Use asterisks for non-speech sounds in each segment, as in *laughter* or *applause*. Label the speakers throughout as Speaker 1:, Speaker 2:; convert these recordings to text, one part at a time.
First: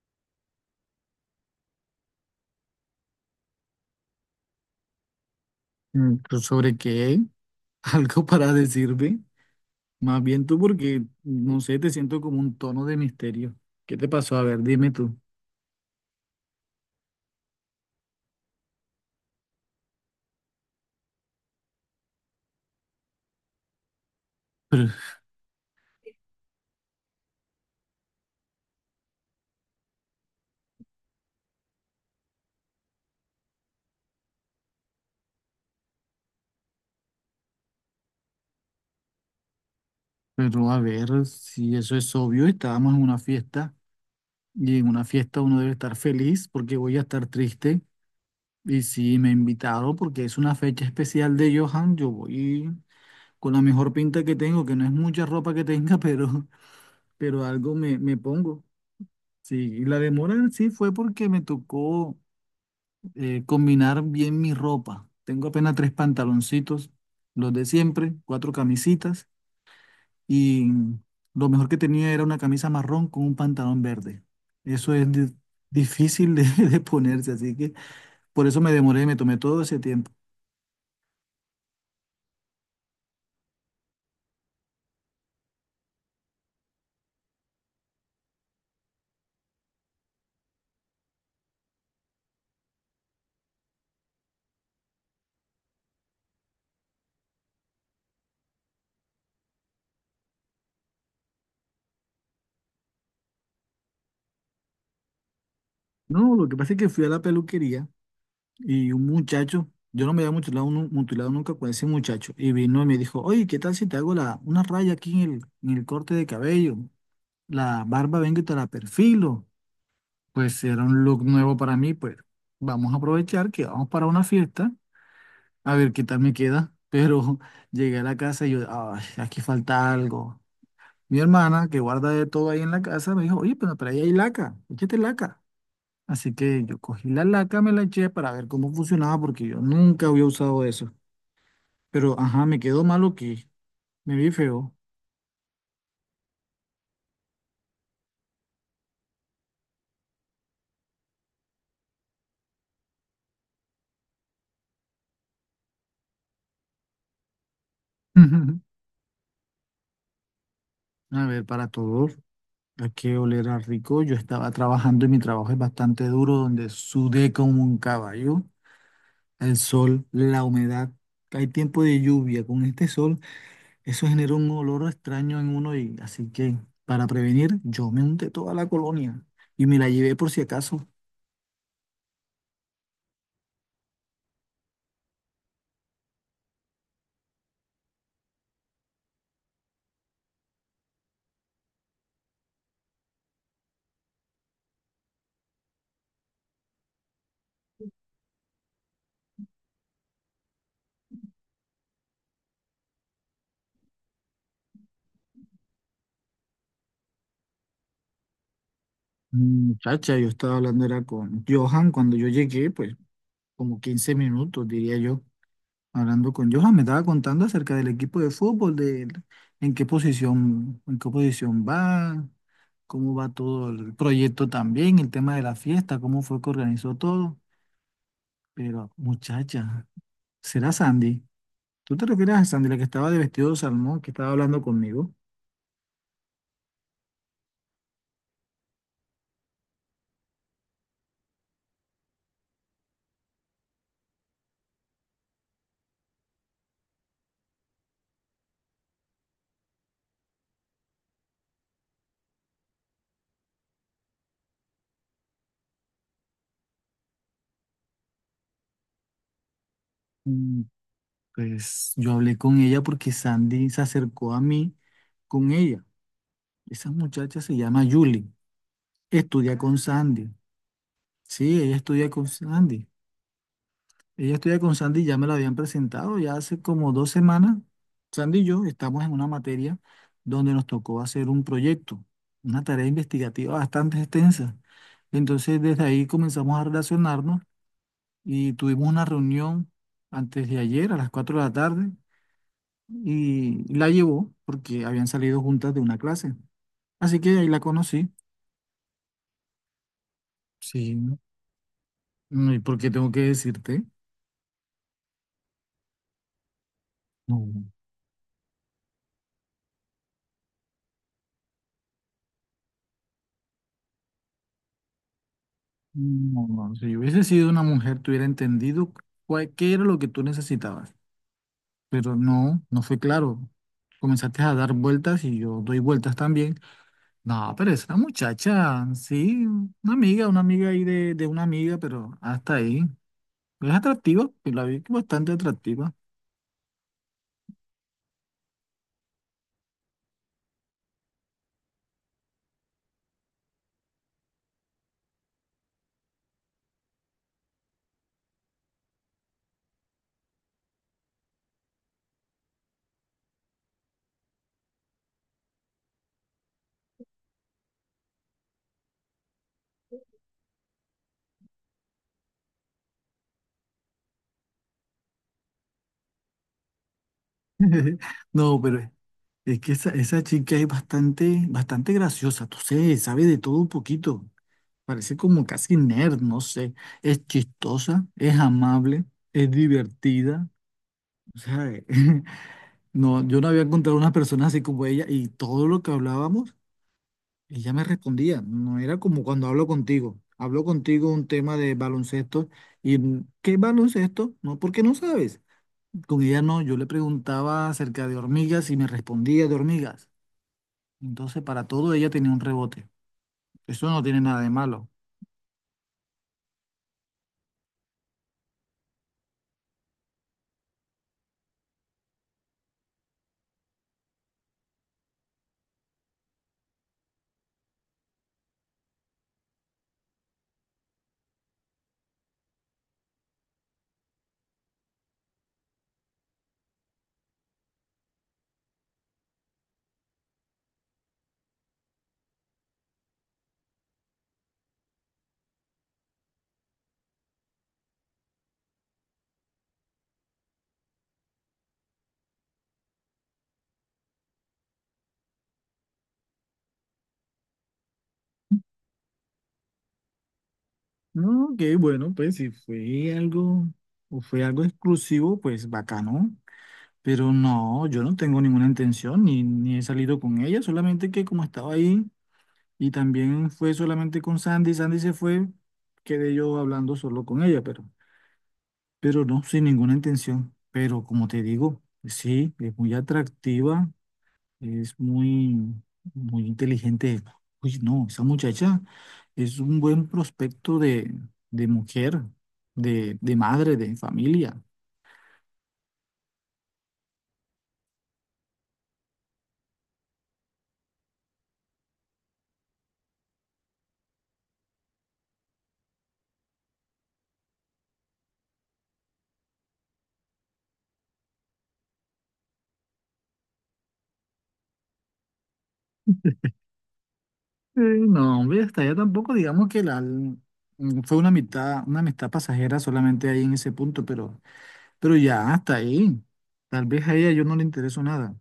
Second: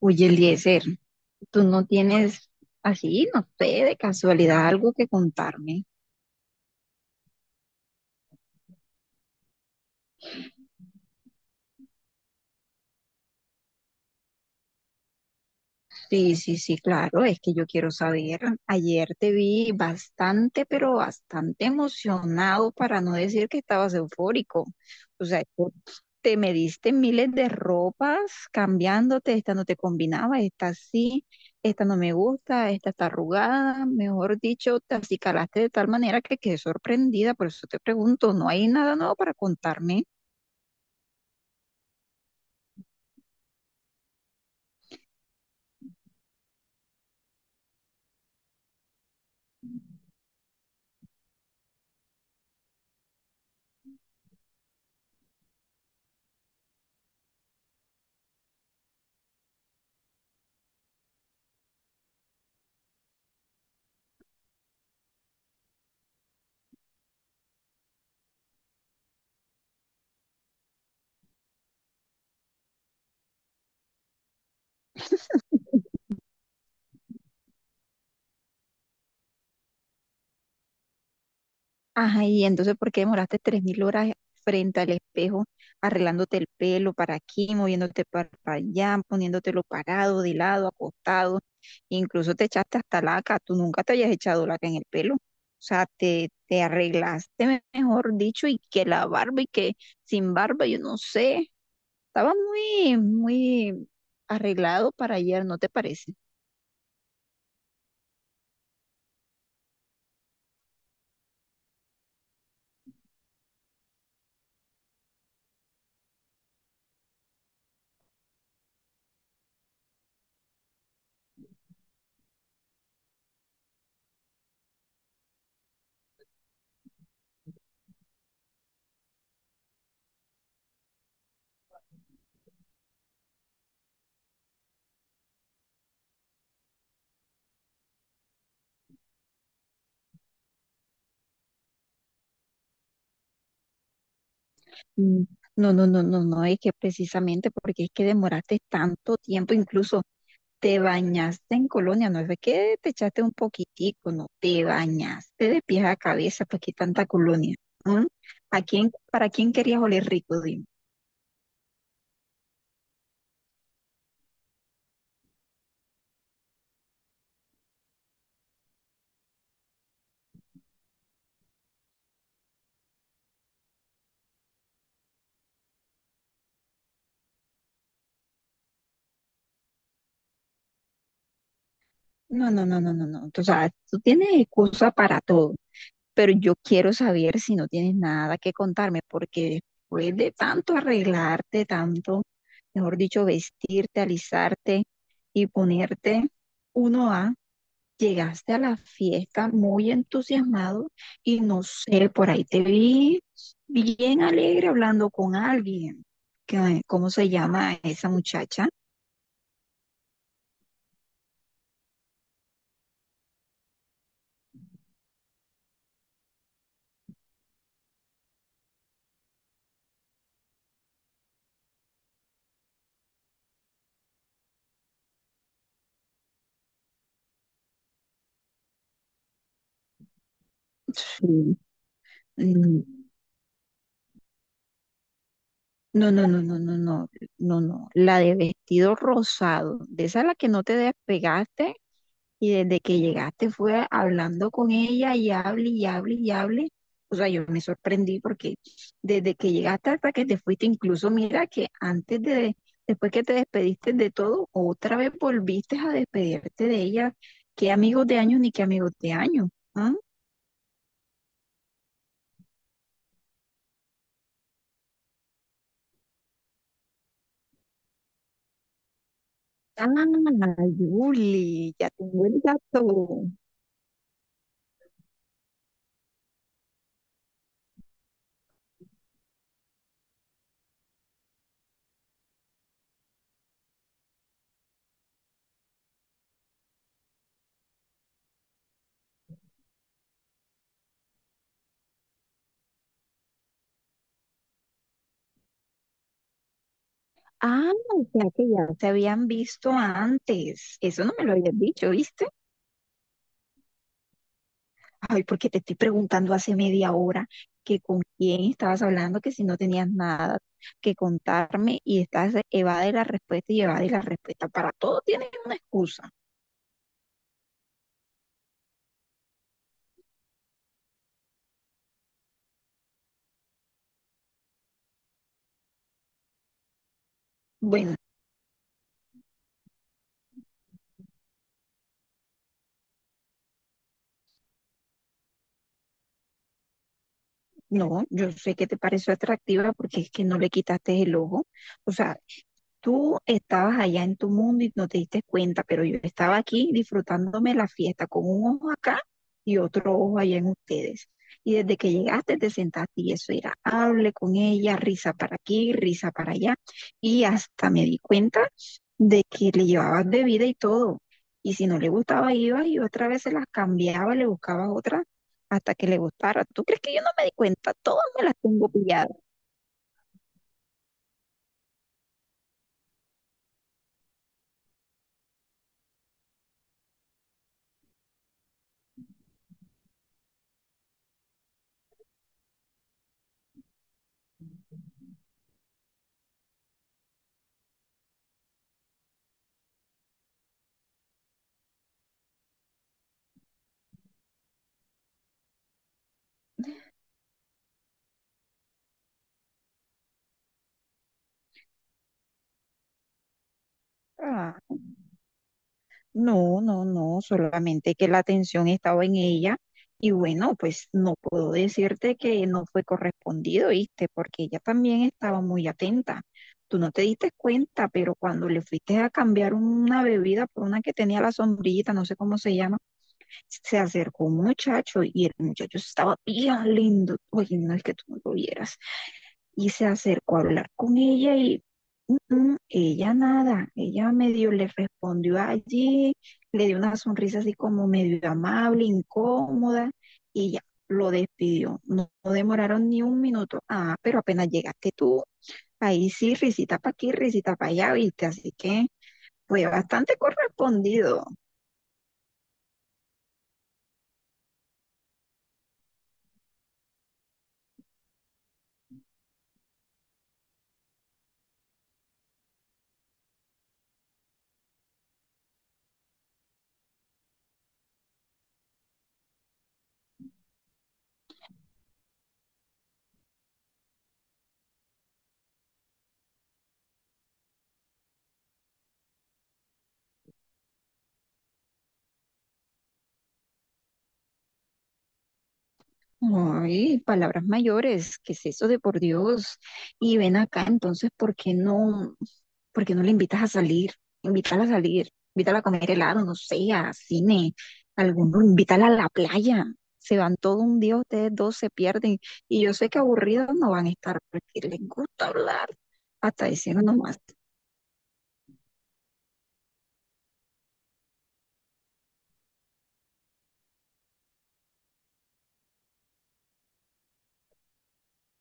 Speaker 1: Oye, Eliezer, tú no tienes así, no sé, de casualidad algo que contarme.
Speaker 2: Mm, pues, ¿sobre qué? *laughs* ¿Algo para decirme? Más bien tú, porque no sé, te siento como un tono de misterio. ¿Qué te pasó? A ver, dime tú.
Speaker 1: Sí, sí, sí, claro, es que yo quiero saber. Ayer te vi bastante, pero bastante emocionado, para no decir que estabas eufórico.
Speaker 2: Pero,
Speaker 1: O sea, tú te me miles de ropas cambiándote, esta no te combinaba, esta sí, esta no me gusta, esta está arrugada. Mejor dicho, te acicalaste de tal manera que quedé sorprendida, por eso te pregunto, ¿no hay nada nuevo para contarme?
Speaker 2: pero a ver, si eso es obvio, estábamos en una fiesta y en una fiesta uno debe estar feliz porque voy a estar triste. Y si me invitaron porque es una fecha especial de Johan, yo voy con la mejor pinta que tengo, que no es mucha ropa que tenga, *laughs* pero algo me pongo. Sí, y la demora en sí fue porque me tocó combinar bien mi ropa. Tengo apenas tres pantaloncitos, los de siempre, cuatro camisitas y lo mejor que tenía era una camisa marrón con un pantalón verde. Eso es difícil de, *laughs* de ponerse, así que por eso me demoré, me tomé todo ese tiempo.
Speaker 1: Ajá, y entonces, ¿por qué demoraste 3.000 horas frente al espejo, arreglándote el pelo para aquí, moviéndote para allá, poniéndotelo parado, de lado, acostado? Incluso te echaste hasta laca, tú nunca te habías echado laca en el pelo. O sea, te arreglaste, mejor dicho, y que la barba y que sin barba, yo no sé. Estaba muy arreglado para ayer, ¿no te parece?
Speaker 2: No, lo que pasa es que fui a la peluquería y un muchacho, yo no me había mutilado, mutilado nunca con ese muchacho, y vino y me dijo, oye, ¿qué tal si te hago una raya aquí en en el corte de cabello? La barba vengo y te la perfilo. Pues si era un look nuevo para mí, pues vamos a aprovechar que vamos para una fiesta, a ver qué tal me queda. Pero *laughs* llegué a la casa y yo, ay, aquí falta algo. Mi hermana, que guarda de todo ahí en la casa, me dijo, oye, pero ahí hay laca, échate laca. Así que yo cogí la laca, me la eché para ver cómo funcionaba, porque yo nunca había usado eso. Pero, ajá, me quedó malo que me vi feo.
Speaker 1: Mm. No, no, no, no, no, es que precisamente porque es que demoraste tanto tiempo, incluso. Te bañaste en colonia, no es de que te echaste un poquitico, no, te bañaste de pies a cabeza, pues qué tanta colonia. ¿Mm? ¿A
Speaker 2: *laughs*
Speaker 1: quién, para quién querías oler rico, dime?
Speaker 2: A ver, para todos, hay que oler a rico. Yo estaba trabajando y mi trabajo es bastante duro, donde sudé como un caballo al sol, la humedad. Hay tiempo de lluvia con este sol, eso genera un olor extraño en uno, y así que para prevenir yo me unté toda la colonia y me la llevé por si acaso.
Speaker 1: No, no, no, no, no, no. O sea, tú tienes excusa para todo, pero yo quiero saber si no tienes nada que contarme, porque después de tanto arreglarte, tanto, mejor dicho, vestirte, alisarte y ponerte uno a llegaste a la fiesta muy entusiasmado y no sé, por ahí te vi bien alegre hablando con alguien. ¿Cómo se llama esa muchacha?
Speaker 2: Muchacha, yo estaba hablando era con Johan cuando yo llegué, pues como 15 minutos diría yo, hablando con Johan, me estaba contando acerca del equipo de fútbol, de en qué posición va, cómo va todo el proyecto también, el tema de la fiesta, cómo fue que organizó todo. Pero muchacha, ¿será Sandy?
Speaker 1: Sí.
Speaker 2: ¿Tú te refieres a Sandy, la que
Speaker 1: Mm.
Speaker 2: estaba de vestido de salmón, que estaba hablando conmigo?
Speaker 1: No, no, no, no, no, no, no, no. La de vestido rosado, de esa a la que no te despegaste. Y desde que llegaste fue hablando con ella y hable y hable y hable. O sea, yo me sorprendí porque desde que llegaste hasta que te fuiste, incluso mira que después que te despediste de todo, otra vez volviste a despedirte de ella. Qué amigos de años ni qué amigos de años. ¿Ah?
Speaker 2: Mm. Pues yo hablé con ella porque Sandy se acercó a mí con ella. Esa muchacha se llama Julie. Estudia con
Speaker 1: Ah,
Speaker 2: Sandy. Sí,
Speaker 1: Yuli,
Speaker 2: ella
Speaker 1: ya
Speaker 2: estudia
Speaker 1: tengo
Speaker 2: con
Speaker 1: el
Speaker 2: Sandy.
Speaker 1: dato.
Speaker 2: Ella estudia con Sandy, ya me la habían presentado ya hace como 2 semanas. Sandy y yo estamos en una materia donde nos tocó hacer un proyecto, una tarea investigativa bastante extensa. Entonces, desde ahí comenzamos a relacionarnos y tuvimos una reunión antes de ayer a las 4 de la tarde y la llevó porque habían salido juntas de una clase. Así que ahí la
Speaker 1: Ah, o
Speaker 2: conocí.
Speaker 1: sea que ya se habían visto antes.
Speaker 2: Sí,
Speaker 1: Eso no me lo habías dicho, ¿viste?
Speaker 2: ¿y por qué tengo que decirte?
Speaker 1: Ay, porque te estoy preguntando hace media hora
Speaker 2: No,
Speaker 1: que con quién estabas hablando, que si no tenías nada que contarme y estás evade la respuesta y evade la respuesta. Para todo tienes una excusa.
Speaker 2: no. Si yo hubiese sido una mujer, te hubiera entendido qué era lo que tú necesitabas. Pero no, no fue claro. Comenzaste a dar vueltas y yo doy vueltas también. No, pero es
Speaker 1: Bueno,
Speaker 2: una muchacha, sí, una amiga ahí de una amiga, pero hasta ahí. Es atractiva, pues la vi bastante atractiva.
Speaker 1: no, yo sé que te pareció atractiva porque es que no le quitaste el ojo. O sea, tú estabas allá en tu mundo y no te diste cuenta, pero yo estaba aquí disfrutándome la fiesta con un ojo acá y otro ojo allá en ustedes. Y desde que llegaste te sentaste y eso era, hable con ella, risa para aquí, risa para allá. Y hasta me di cuenta de que le llevabas bebida y todo. Y si no le gustaba, ibas y otra vez se las cambiaba, le buscabas otra hasta que le gustara. ¿Tú crees que yo no me di cuenta?
Speaker 2: *laughs*
Speaker 1: Todas me las
Speaker 2: No,
Speaker 1: tengo
Speaker 2: pero
Speaker 1: pilladas.
Speaker 2: es que esa chica es bastante graciosa, tú sé, sabe de todo un poquito. Parece como casi nerd, no sé. Es chistosa, es amable, es divertida. O sea, *laughs* no, yo no había encontrado una persona así como ella, y todo lo que hablábamos, ella me respondía. No era como cuando hablo contigo. Hablo contigo un tema de baloncesto y mm, ¿qué baloncesto? No, porque no sabes. Con ella no, yo le preguntaba acerca de hormigas y me respondía de hormigas. Entonces, para todo ella tenía un rebote. Eso no tiene nada de malo.
Speaker 1: No, no, no, solamente que la atención estaba en ella y bueno, pues no puedo decirte que no fue correspondido, ¿viste? Porque ella también estaba muy atenta. Tú no te diste cuenta, pero cuando le fuiste a cambiar una bebida por una que tenía la sombrillita, no sé cómo se llama, se acercó un muchacho y el muchacho estaba bien lindo. Oye, no es que tú no lo vieras y se acercó a hablar con ella y "Mm, mm, ella nada, ella medio le respondió allí, le dio una sonrisa así como medio amable, incómoda y ya lo despidió. No, no demoraron ni un minuto. Ah, pero apenas llegaste tú, ahí sí, risita para aquí, risita para allá, viste, así que fue bastante correspondido.
Speaker 2: No, ok, bueno, pues si fue algo o fue algo exclusivo, pues bacano. Pero no, yo no tengo ninguna intención ni he salido con ella, solamente que como estaba ahí, y también fue solamente con Sandy, Sandy se fue, quedé yo hablando solo con ella, pero no, sin ninguna intención. Pero como te digo, sí, es muy atractiva. Es muy inteligente. Uy, no, esa muchacha es un buen prospecto de mujer, de madre, de familia.
Speaker 1: Ay, palabras mayores, ¿qué es eso de por Dios? Y ven acá, entonces, por qué no le invitas a salir? Invítala a salir, invítala a comer helado, no sé, a cine, alguno, invítala a la playa. Se van todo un día, ustedes dos se pierden. Y yo sé que aburridos no van a estar porque les gusta hablar, hasta diciendo nomás.
Speaker 2: Eh, no, hombre, hasta allá tampoco, digamos que fue una amistad pasajera solamente ahí en ese punto, pero ya hasta ahí. Tal vez a ella yo no le intereso nada.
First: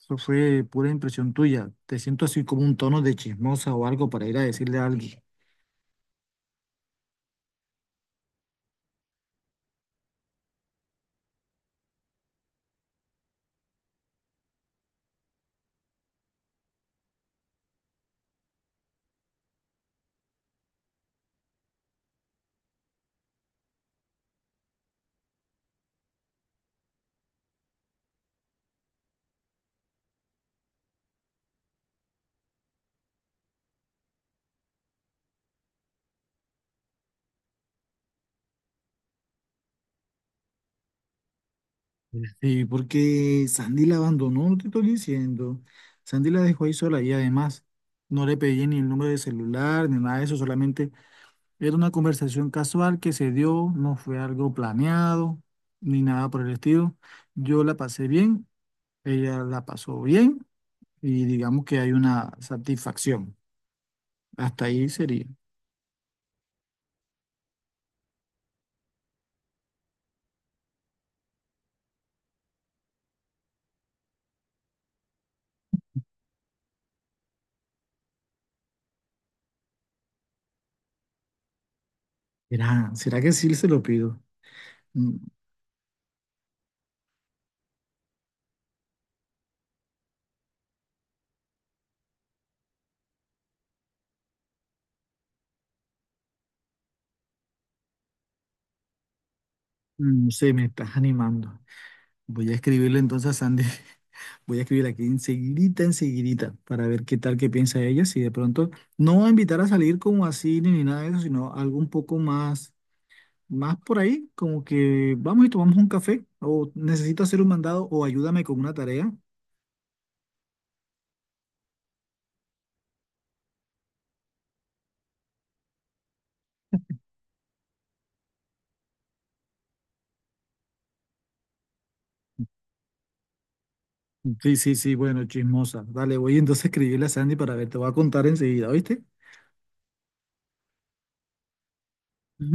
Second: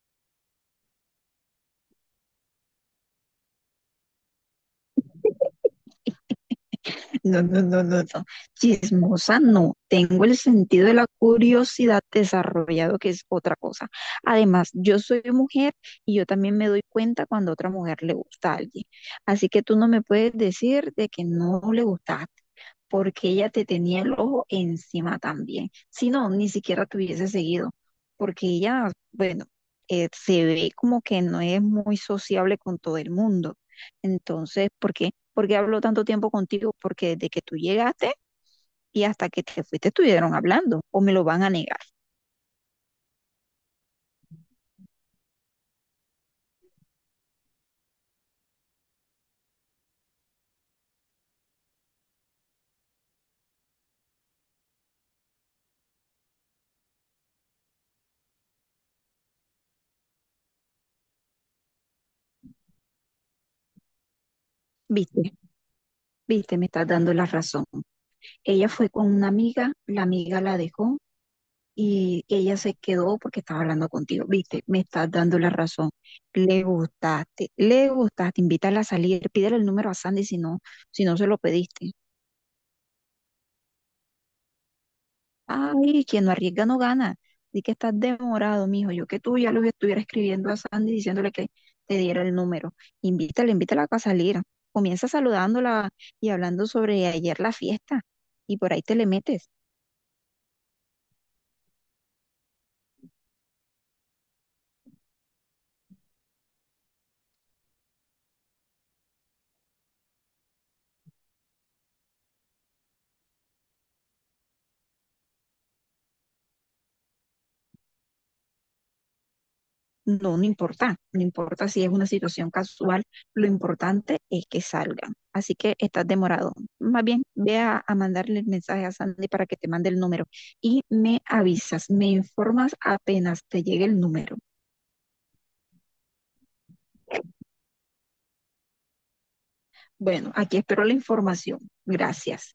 Speaker 2: Eso fue pura impresión tuya. Te siento así como un tono de chismosa o algo para ir a decirle a alguien.
Speaker 1: No, no, no, no, no. Chismosa no. Tengo el sentido de la curiosidad desarrollado, que es otra cosa. Además, yo soy mujer y yo también me doy cuenta cuando a otra mujer le gusta a alguien. Así que tú no me puedes decir de que no le gustaste, porque ella te tenía el ojo encima también. Si no, ni siquiera te hubiese seguido, porque ella, bueno, se ve como que no es muy sociable con todo el mundo. Entonces, ¿por qué? ¿Por qué habló tanto tiempo contigo? Porque desde que tú llegaste y hasta que te fuiste estuvieron hablando o me lo van a negar.
Speaker 2: Sí, porque Sandy la abandonó, no te estoy diciendo. Sandy la dejó ahí sola y además no le pedí ni el número de celular ni nada de eso, solamente era una conversación casual que se dio, no fue algo planeado ni nada por el estilo. Yo la pasé bien, ella la pasó bien y digamos que hay una satisfacción. Hasta ahí sería.
Speaker 1: Viste, viste, me estás dando la razón. Ella fue con una amiga la dejó y ella se quedó porque estaba hablando contigo. Viste, me estás dando la razón. Le gustaste, invítala a salir, pídele el número a Sandy si no, si no se lo pediste.
Speaker 2: Será, ¿será que sí se lo pido? Mm.
Speaker 1: Ay, quien no arriesga no gana. Di que estás demorado, mijo. Yo que tú ya los estuviera escribiendo a Sandy diciéndole que te diera el número. Invítala, invítala a salir. Comienza saludándola y hablando sobre ayer la fiesta. Y por ahí te le metes.
Speaker 2: No sé, me estás animando. Voy a escribirle entonces a Sandy. *laughs* Voy a escribirle aquí enseguidita, enseguidita, para ver qué tal, qué piensa ella. Si de pronto no a invitar a salir como así ni nada de eso, sino algo un poco más, más por ahí, como que vamos y tomamos un café, o necesito hacer un mandado, o ayúdame con una tarea.
Speaker 1: No, no importa. No importa si es una situación casual. Lo importante es que salgan. Así que estás demorado. Más bien, ve a mandarle el mensaje a Sandy para que te mande el número. Y me avisas, me informas apenas te llegue el número.
Speaker 2: Sí, sí, sí, bueno, chismosa. Dale, voy entonces a escribirle a Sandy para ver, te voy a contar enseguida, ¿oíste?
Speaker 1: Bueno, aquí espero la información. Gracias.